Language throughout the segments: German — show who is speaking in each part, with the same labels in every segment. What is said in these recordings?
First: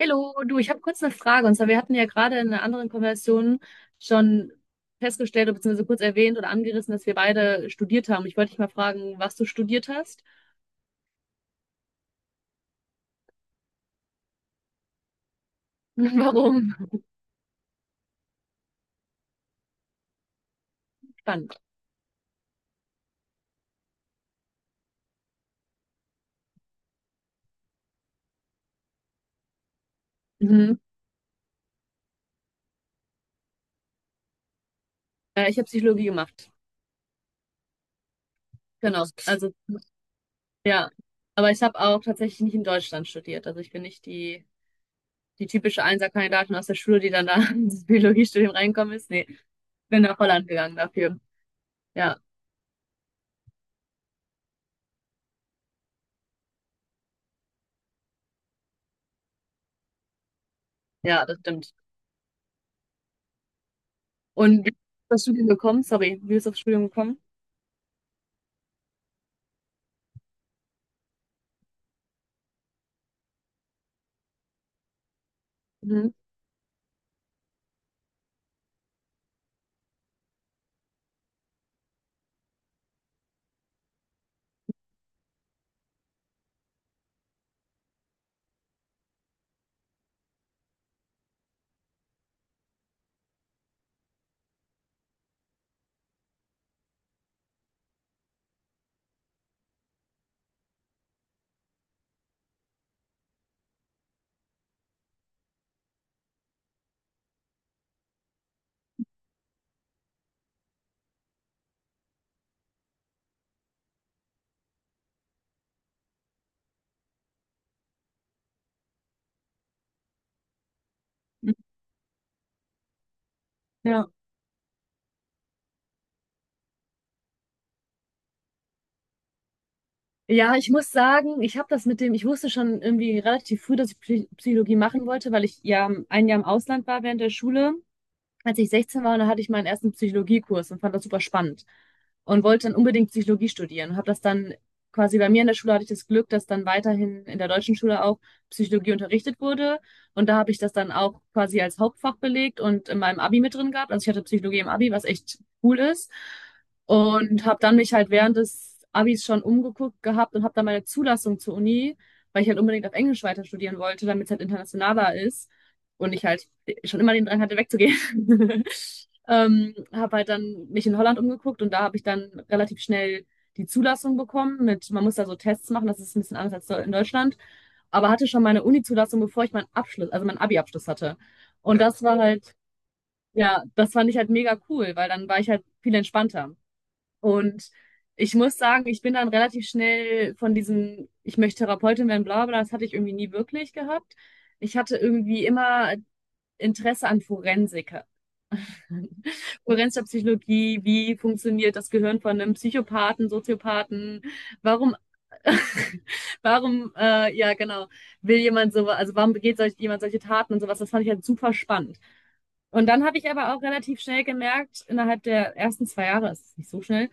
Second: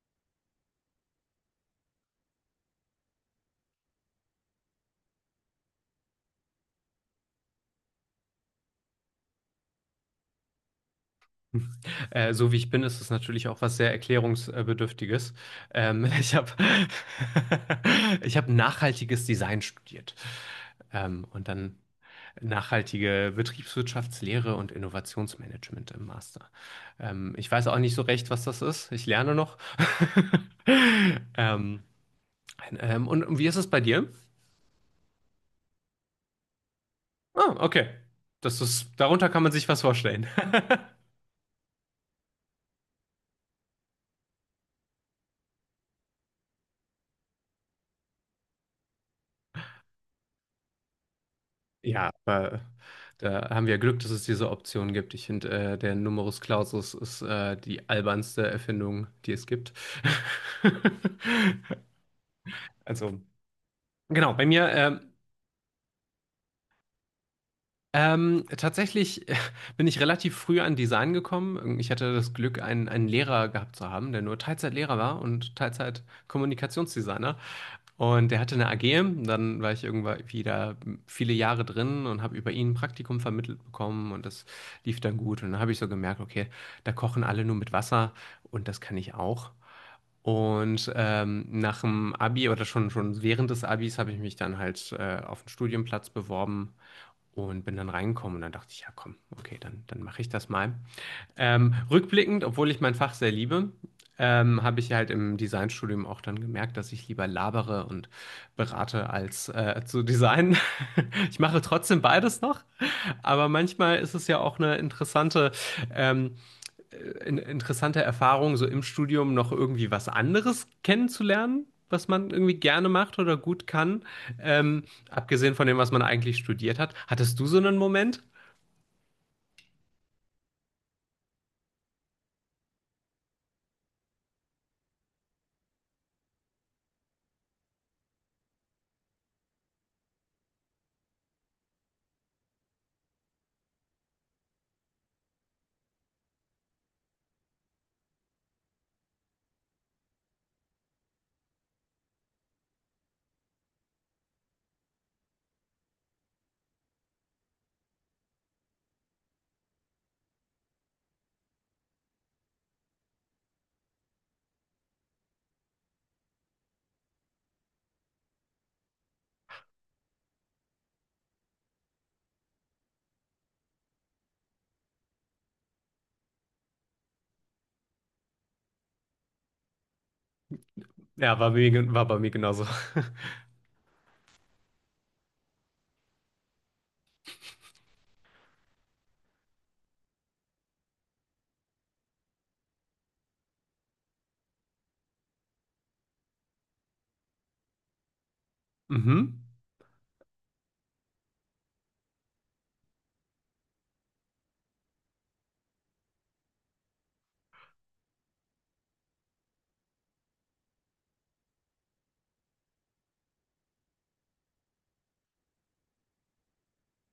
Speaker 1: Hallo, du, ich habe kurz eine Frage. Und zwar, wir hatten ja gerade in einer anderen Konversation schon festgestellt, oder beziehungsweise kurz erwähnt oder angerissen, dass wir beide studiert haben. Ich wollte dich mal fragen, was du studiert hast
Speaker 2: So wie ich bin, ist es natürlich auch was sehr Erklärungsbedürftiges.
Speaker 1: und
Speaker 2: Ich habe
Speaker 1: warum.
Speaker 2: Ich hab nachhaltiges Design studiert. Und
Speaker 1: Spannend.
Speaker 2: dann nachhaltige Betriebswirtschaftslehre und Innovationsmanagement im Master. Ich weiß auch nicht so recht, was das ist. Ich lerne noch.
Speaker 1: Mhm.
Speaker 2: Ähm, und wie ist es bei dir?
Speaker 1: Ich habe Psychologie gemacht.
Speaker 2: Ah, okay. Das ist,
Speaker 1: Genau.
Speaker 2: darunter kann man
Speaker 1: Also,
Speaker 2: sich was vorstellen.
Speaker 1: ja. Aber ich habe auch tatsächlich nicht in Deutschland studiert. Also, ich bin nicht die, die typische Einserkandidatin aus der Schule, die dann da ins Biologiestudium reingekommen ist. Nee, bin nach Holland gegangen dafür.
Speaker 2: Ja,
Speaker 1: Ja,
Speaker 2: aber da haben wir Glück, dass es diese Option gibt. Ich finde, der Numerus Clausus ist die albernste Erfindung, die es gibt.
Speaker 1: ja, das stimmt.
Speaker 2: Also, genau, bei
Speaker 1: Und
Speaker 2: mir.
Speaker 1: wie bist du aufs Studium gekommen? Sorry, wie bist du aufs Studium gekommen?
Speaker 2: Tatsächlich bin ich relativ früh an Design gekommen. Ich hatte das Glück, einen Lehrer gehabt zu haben, der nur Teilzeitlehrer war und
Speaker 1: Mhm.
Speaker 2: Teilzeit-Kommunikationsdesigner. Und der hatte eine AG. Dann war ich irgendwann wieder viele Jahre drin und habe über ihn ein Praktikum vermittelt bekommen und das lief dann gut. Und dann habe ich so gemerkt, okay, da kochen alle nur mit Wasser und das kann ich auch. Und nach dem Abi oder schon während des Abis habe ich mich dann halt auf einen Studienplatz beworben und bin dann reingekommen und dann dachte ich, ja komm, okay, dann, dann mache ich das mal. Rückblickend, obwohl ich mein Fach sehr liebe, habe ich halt im Designstudium auch dann gemerkt, dass ich lieber labere und berate als zu designen. Ich mache trotzdem beides noch, aber manchmal ist es ja auch eine interessante ähm, äh, interessante Erfahrung, so im Studium noch irgendwie was anderes
Speaker 1: Mhm.
Speaker 2: kennenzulernen, was man irgendwie gerne macht oder gut kann,
Speaker 1: Ja.
Speaker 2: ähm, abgesehen von dem, was man eigentlich studiert hat. Hattest du so einen Moment?
Speaker 1: Ja ich muss sagen, ich habe das mit dem, ich wusste schon irgendwie relativ früh, dass ich Psychologie machen wollte, weil ich ja ein Jahr im Ausland war während der Schule. Als ich 16 war, da hatte ich meinen ersten Psychologiekurs und fand das super spannend und wollte dann unbedingt Psychologie studieren. Und habe das dann quasi bei mir in der Schule hatte ich das Glück, dass dann weiterhin in der deutschen Schule auch Psychologie unterrichtet wurde. Und da habe ich das dann auch quasi als Hauptfach belegt und in meinem Abi mit drin gehabt. Also ich hatte Psychologie im Abi, was echt cool ist. Und habe dann mich halt während des Abis schon umgeguckt gehabt und habe dann meine Zulassung zur Uni, weil ich halt unbedingt auf Englisch weiter studieren wollte, damit es halt internationaler ist und ich halt schon immer den Drang hatte, wegzugehen. Habe halt dann mich in Holland umgeguckt und da habe ich dann relativ schnell die Zulassung bekommen mit, man muss da so Tests machen, das ist ein bisschen anders als in Deutschland, aber hatte schon meine Uni-Zulassung, bevor ich meinen Abschluss, also meinen Abi-Abschluss hatte.
Speaker 2: Ja,
Speaker 1: Und
Speaker 2: mir,
Speaker 1: das
Speaker 2: war
Speaker 1: war
Speaker 2: bei mir
Speaker 1: halt,
Speaker 2: genauso.
Speaker 1: ja, das fand ich halt mega cool, weil dann war ich halt viel entspannter. Und ich muss sagen, ich bin dann relativ schnell von diesem, ich möchte Therapeutin werden, bla bla, das hatte ich irgendwie nie wirklich gehabt. Ich hatte irgendwie immer Interesse an Forensik,
Speaker 2: Mhm.
Speaker 1: Kohärenz Psychologie, wie funktioniert das Gehirn von einem Psychopathen, Soziopathen, warum, warum, ja genau, will jemand so, also warum begeht solch, jemand solche Taten und sowas, das fand ich halt super spannend. Und dann habe ich aber auch relativ schnell gemerkt, innerhalb der ersten zwei Jahre, es ist nicht so schnell,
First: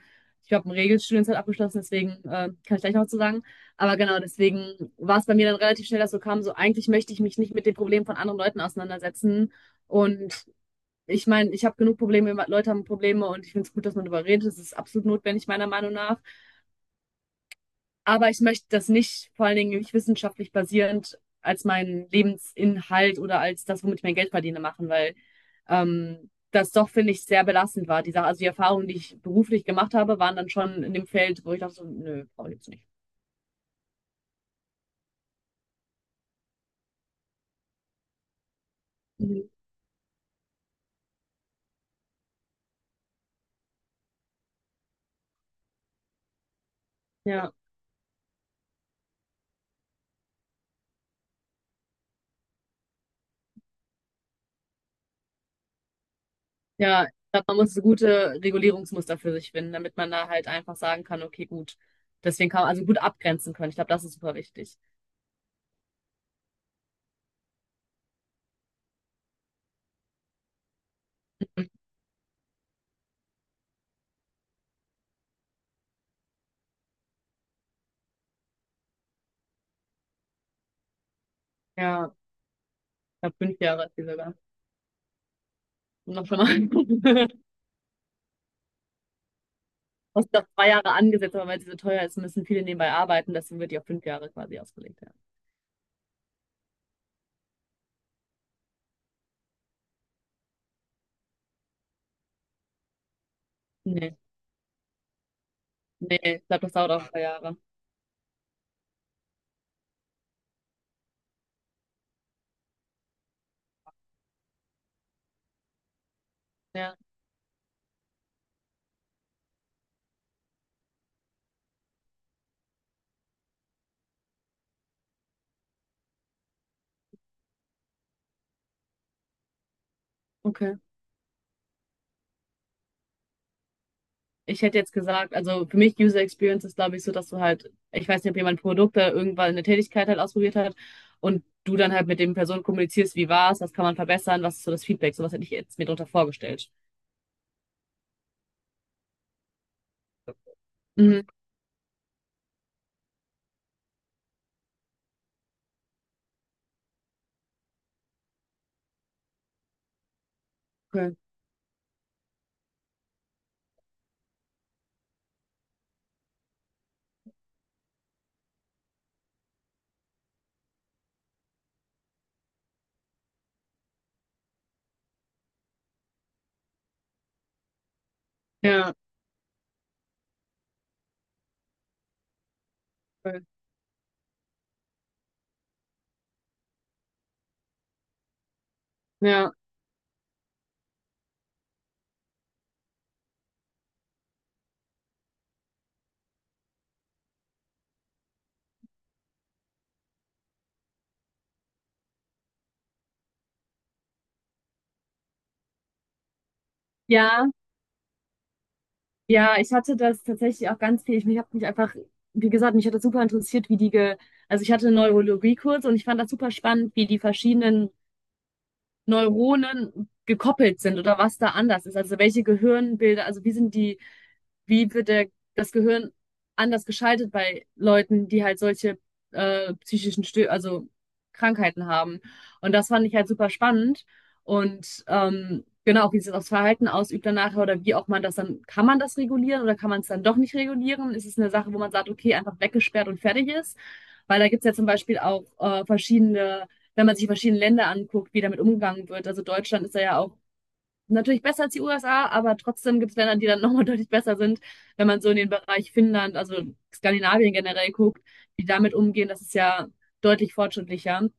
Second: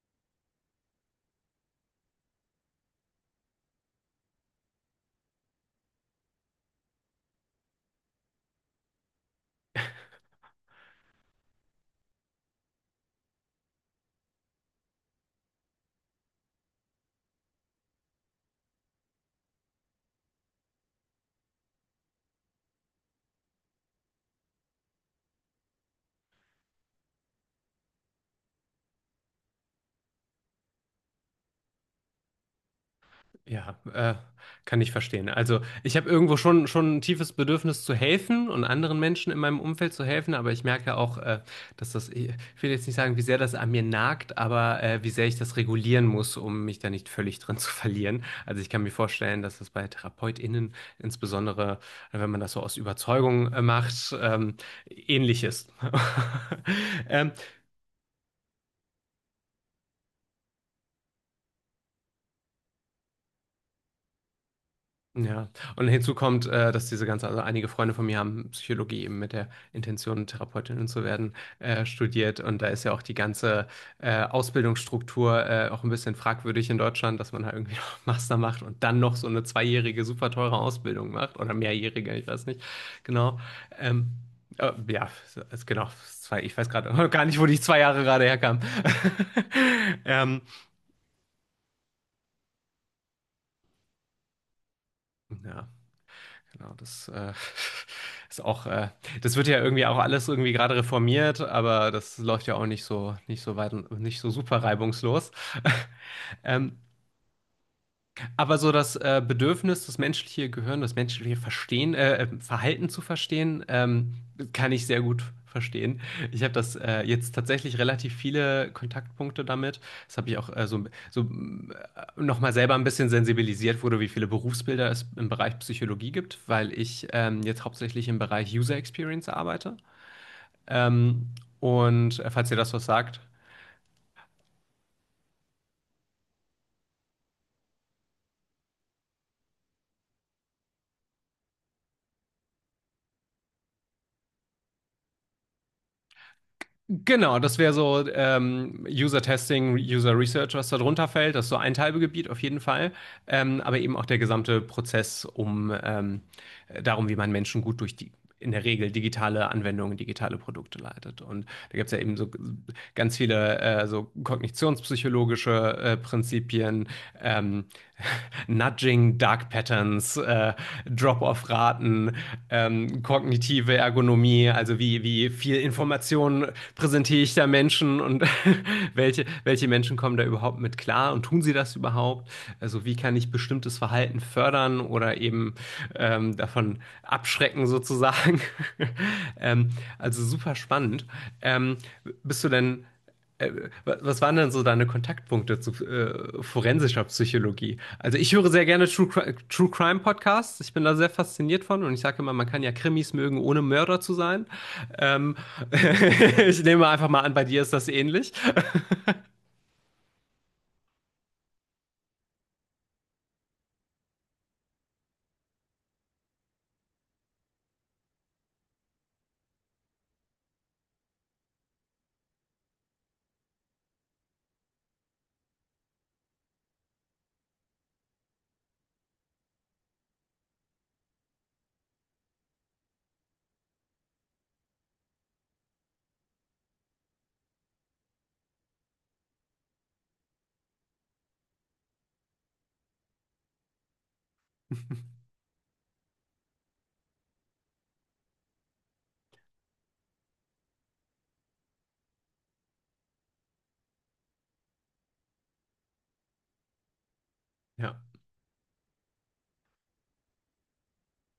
Speaker 1: ich habe ein Regelstudium halt abgeschlossen, deswegen kann ich gleich noch was zu sagen. Aber genau, deswegen war es bei mir dann relativ schnell, dass so kam, so eigentlich möchte ich mich nicht mit den Problemen von anderen Leuten auseinandersetzen und ich meine, ich habe genug Probleme, Leute haben Probleme und ich finde es gut, dass man darüber redet. Das ist absolut notwendig, meiner Meinung nach. Aber ich möchte das nicht, vor allen Dingen nicht wissenschaftlich basierend, als meinen Lebensinhalt oder als das, womit ich mein Geld verdiene, machen, weil das doch, finde ich, sehr belastend war. Die Sache, also die Erfahrungen, die ich beruflich gemacht habe, waren dann schon in dem Feld, wo ich dachte, so, nö, brauche ich jetzt nicht.
Speaker 2: Ja, kann ich verstehen. Also ich habe schon ein tiefes Bedürfnis zu helfen und anderen Menschen in
Speaker 1: Mhm.
Speaker 2: meinem Umfeld zu helfen, aber ich merke auch, dass ich will jetzt nicht sagen, wie sehr das an mir nagt, aber wie sehr ich das regulieren muss, um mich da nicht völlig
Speaker 1: Ja,
Speaker 2: drin zu verlieren. Also ich kann mir vorstellen, dass das bei TherapeutInnen, insbesondere wenn man das so aus Überzeugung macht, ähnlich ist.
Speaker 1: ja, ich
Speaker 2: Ähm,
Speaker 1: glaube, man muss so gute Regulierungsmuster für sich finden, damit man da halt einfach sagen kann, okay, gut. Deswegen kann man also gut abgrenzen können. Ich glaube, das ist super wichtig.
Speaker 2: Ja, und hinzu kommt, dass also einige Freunde von mir haben Psychologie eben mit der Intention, Therapeutin zu werden, studiert. Und da ist ja auch die ganze Ausbildungsstruktur auch ein bisschen fragwürdig in Deutschland, dass man halt irgendwie noch Master macht und dann noch so eine zweijährige, super teure Ausbildung macht oder
Speaker 1: Ja,
Speaker 2: mehrjährige, ich weiß nicht
Speaker 1: ich glaube,
Speaker 2: genau.
Speaker 1: fünf Jahre ist die
Speaker 2: Ähm,
Speaker 1: sogar.
Speaker 2: ja, ist genau,
Speaker 1: Noch schon
Speaker 2: zwei, ich weiß gerade gar
Speaker 1: mal.
Speaker 2: nicht, wo die zwei Jahre gerade herkamen.
Speaker 1: Das ist
Speaker 2: Ähm,
Speaker 1: doch zwei Jahre angesetzt, aber weil sie so teuer ist, müssen viele nebenbei arbeiten. Deswegen wird die auf fünf Jahre quasi ausgelegt. Ja.
Speaker 2: ja. Genau, das ist auch, das wird ja irgendwie auch alles irgendwie gerade reformiert, aber das läuft ja auch nicht so weit, und-
Speaker 1: Nee,
Speaker 2: nicht so super reibungslos.
Speaker 1: nee, ich glaube, das
Speaker 2: Ähm,
Speaker 1: dauert auch zwei Jahre.
Speaker 2: aber so das Bedürfnis, das menschliche Gehirn, das menschliche Verstehen, Verhalten zu verstehen, kann ich sehr gut verstehen. Ich habe das
Speaker 1: Ja,
Speaker 2: jetzt tatsächlich relativ viele Kontaktpunkte damit. Das habe ich auch so nochmal selber ein bisschen sensibilisiert wurde, wie viele Berufsbilder es im Bereich Psychologie gibt, weil ich jetzt hauptsächlich im Bereich User Experience arbeite.
Speaker 1: okay.
Speaker 2: Ähm, falls ihr das was sagt.
Speaker 1: Ich hätte jetzt gesagt, also für mich User Experience ist, glaube ich, so, dass du halt, ich weiß nicht, ob jemand Produkte irgendwann eine Tätigkeit halt ausprobiert hat und du dann halt mit dem Personen kommunizierst, wie war's, was kann man verbessern, was ist so das Feedback, sowas hätte ich jetzt mir darunter vorgestellt.
Speaker 2: Genau, das wäre so User Testing, User Research, was da drunter
Speaker 1: Mhm.
Speaker 2: fällt. Das ist so ein Teilgebiet auf jeden Fall. Aber eben auch der gesamte Prozess um darum, wie man Menschen gut durch die in der Regel digitale Anwendungen, digitale Produkte
Speaker 1: Okay.
Speaker 2: leitet. Und da gibt es ja eben so ganz viele so kognitionspsychologische Prinzipien, ähm, Nudging, Dark Patterns, Drop-off-Raten, kognitive Ergonomie, also wie viel Information präsentiere ich da Menschen und
Speaker 1: Ja,
Speaker 2: welche Menschen kommen da überhaupt mit klar und tun sie das überhaupt? Also wie kann ich
Speaker 1: cool.
Speaker 2: bestimmtes Verhalten fördern oder eben davon abschrecken sozusagen.
Speaker 1: Ja.
Speaker 2: ähm, also super spannend. Ähm, bist du denn, äh, was waren denn so deine Kontaktpunkte zu forensischer Psychologie? Also ich höre sehr gerne True Crime Podcasts. Ich bin da sehr fasziniert von und ich sage immer, man kann ja Krimis mögen, ohne Mörder zu sein. Ähm, ich nehme einfach mal an, bei
Speaker 1: Ja,
Speaker 2: dir ist das ähnlich.
Speaker 1: Ja, ich hatte das tatsächlich auch ganz viel. Ich habe mich einfach, wie gesagt, mich hat das super interessiert, wie die, ge also ich hatte einen Neurologiekurs und ich fand das super spannend, wie die verschiedenen Neuronen gekoppelt sind oder was da anders ist. Also welche Gehirnbilder, also wie sind die wie wird der, das Gehirn anders geschaltet bei Leuten, die halt solche psychischen Stö also Krankheiten haben. Und das fand ich halt super spannend. Und genau, wie sich das Verhalten ausübt danach oder wie auch man das dann, kann man das regulieren oder kann man es dann doch nicht regulieren? Ist es eine Sache, wo man sagt, okay, einfach weggesperrt und fertig ist? Weil da gibt's ja zum Beispiel auch verschiedene, wenn man sich verschiedene Länder anguckt, wie damit umgegangen wird. Also Deutschland ist da ja auch natürlich besser als die USA, aber trotzdem gibt es Länder, die dann nochmal deutlich besser sind, wenn man so in den Bereich Finnland, also Skandinavien generell
Speaker 2: Ja.
Speaker 1: guckt, die damit umgehen, das ist ja deutlich fortschrittlicher.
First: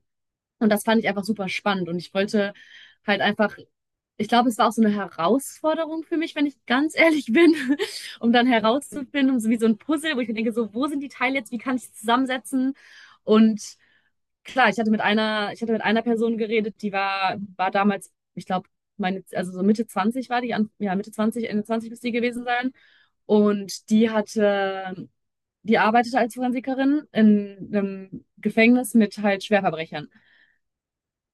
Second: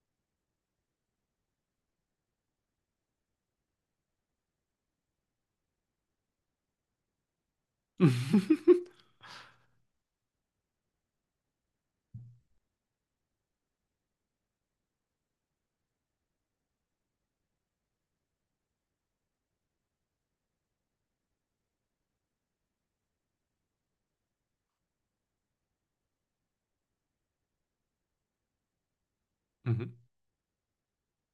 Speaker 1: Und das fand ich einfach super spannend und ich wollte halt einfach, ich glaube, es war auch so eine Herausforderung für mich, wenn ich ganz ehrlich bin, um dann herauszufinden, so wie so ein Puzzle, wo ich mir denke, so, wo sind die Teile jetzt, wie kann ich sie zusammensetzen? Und klar, ich hatte mit einer Person geredet, die war damals, ich glaube, meine, also so Mitte 20 war die, an, ja, Mitte 20 Ende 20 müsste die gewesen sein. Und die arbeitete als Forensikerin in einem Gefängnis mit halt
Speaker 2: Mhm.
Speaker 1: Schwerverbrechern.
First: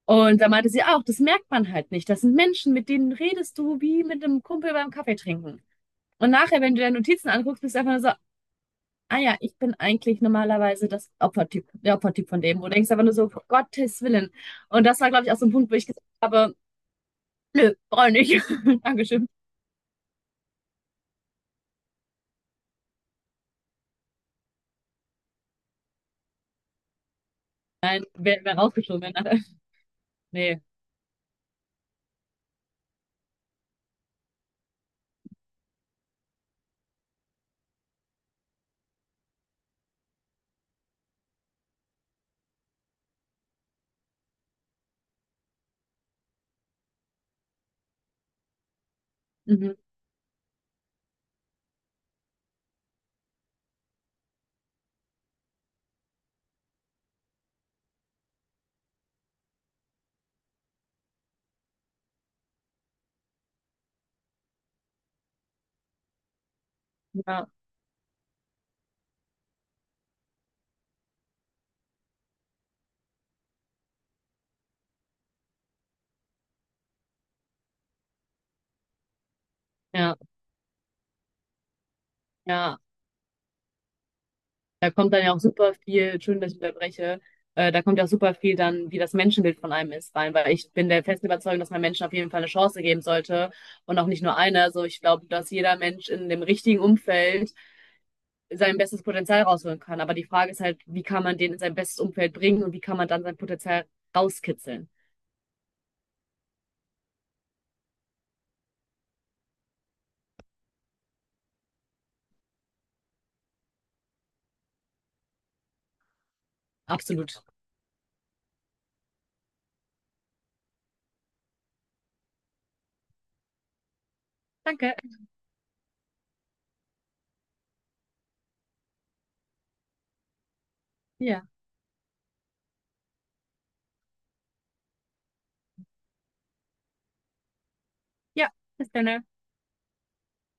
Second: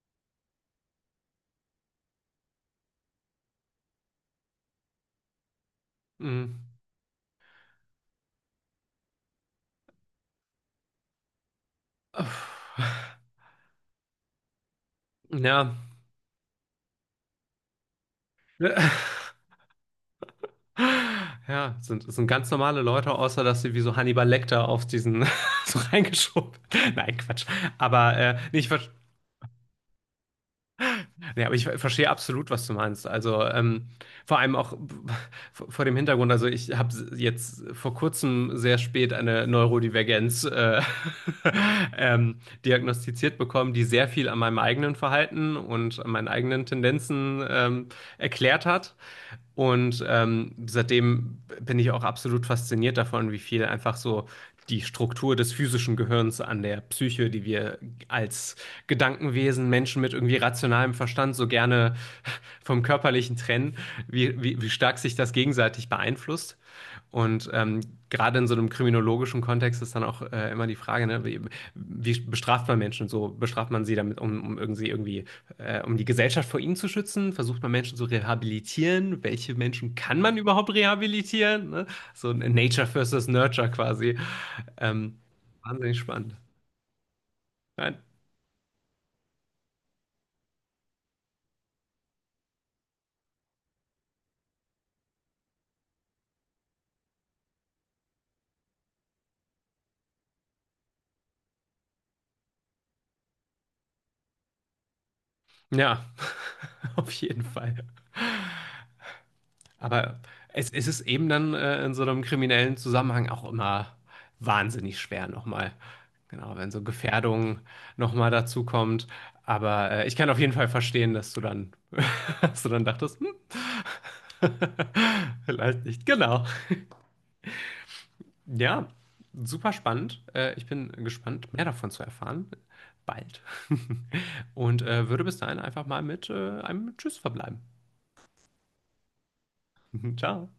Speaker 1: Und da meinte sie auch, das merkt man halt nicht. Das sind Menschen, mit denen redest du wie mit einem Kumpel beim Kaffee trinken. Und
Speaker 2: Mhm.
Speaker 1: nachher, wenn du deine Notizen anguckst, bist du einfach nur so, ah ja, ich bin eigentlich normalerweise das Opfertyp, der Opfertyp von dem, wo du denkst aber nur so, um Gottes Willen. Und das war, glaube ich, auch so ein Punkt, wo
Speaker 2: Ja,
Speaker 1: ich gesagt habe, nö, brauche ich nicht. Dankeschön.
Speaker 2: ja, es es sind ganz normale Leute, außer dass sie wie so Hannibal Lecter auf diesen so reingeschoben. Nein, Quatsch.
Speaker 1: Nein,
Speaker 2: Aber,
Speaker 1: wäre wär rausgeschoben. Wenn, alle- nee.
Speaker 2: nee, aber ich verstehe absolut, was du meinst. Also vor allem auch vor dem Hintergrund. Also ich habe jetzt vor kurzem sehr spät eine Neurodivergenz ähm, diagnostiziert bekommen, die sehr viel an meinem eigenen Verhalten und an meinen eigenen Tendenzen erklärt hat.
Speaker 1: Mhm.
Speaker 2: Und seitdem bin ich auch absolut fasziniert davon, wie viel einfach so die Struktur des physischen Gehirns an der Psyche, die wir als Gedankenwesen, Menschen mit irgendwie rationalem Verstand so gerne vom Körperlichen trennen, wie stark sich das gegenseitig beeinflusst.
Speaker 1: Ja,
Speaker 2: Und gerade in so einem kriminologischen Kontext ist dann auch immer die Frage, ne, wie bestraft man Menschen? So bestraft man sie damit, um irgendwie um die Gesellschaft vor ihnen zu schützen? Versucht man Menschen zu rehabilitieren? Welche Menschen
Speaker 1: ja,
Speaker 2: kann man überhaupt rehabilitieren? Ne? So ein
Speaker 1: ja.
Speaker 2: Nature versus Nurture quasi.
Speaker 1: Da kommt
Speaker 2: Ähm,
Speaker 1: dann ja auch super
Speaker 2: wahnsinnig
Speaker 1: viel,
Speaker 2: spannend.
Speaker 1: schön, dass ich unterbreche, da kommt ja auch super viel dann, wie das Menschenbild von einem ist, rein, weil ich bin der festen Überzeugung, dass man Menschen auf jeden Fall eine Chance geben sollte und auch nicht nur eine. Also ich glaube, dass jeder Mensch in dem richtigen Umfeld sein bestes Potenzial rausholen kann. Aber die Frage ist halt, wie kann man den in sein bestes Umfeld bringen und wie kann man dann sein Potenzial rauskitzeln?
Speaker 2: Ja, auf jeden Fall. Aber es ist eben dann in so einem kriminellen Zusammenhang auch immer wahnsinnig schwer nochmal. Genau, wenn so
Speaker 1: Absolut.
Speaker 2: Gefährdung nochmal dazu kommt. Aber ich kann auf jeden Fall verstehen, dass du dann, dass du dann dachtest, hm,
Speaker 1: Danke.
Speaker 2: vielleicht nicht. Genau. Ja, super spannend. Ich bin
Speaker 1: Ja.
Speaker 2: gespannt, mehr davon zu erfahren. Bald. Und würde bis dahin einfach mal mit einem Tschüss verbleiben.
Speaker 1: Ja, bis dann.
Speaker 2: Ciao.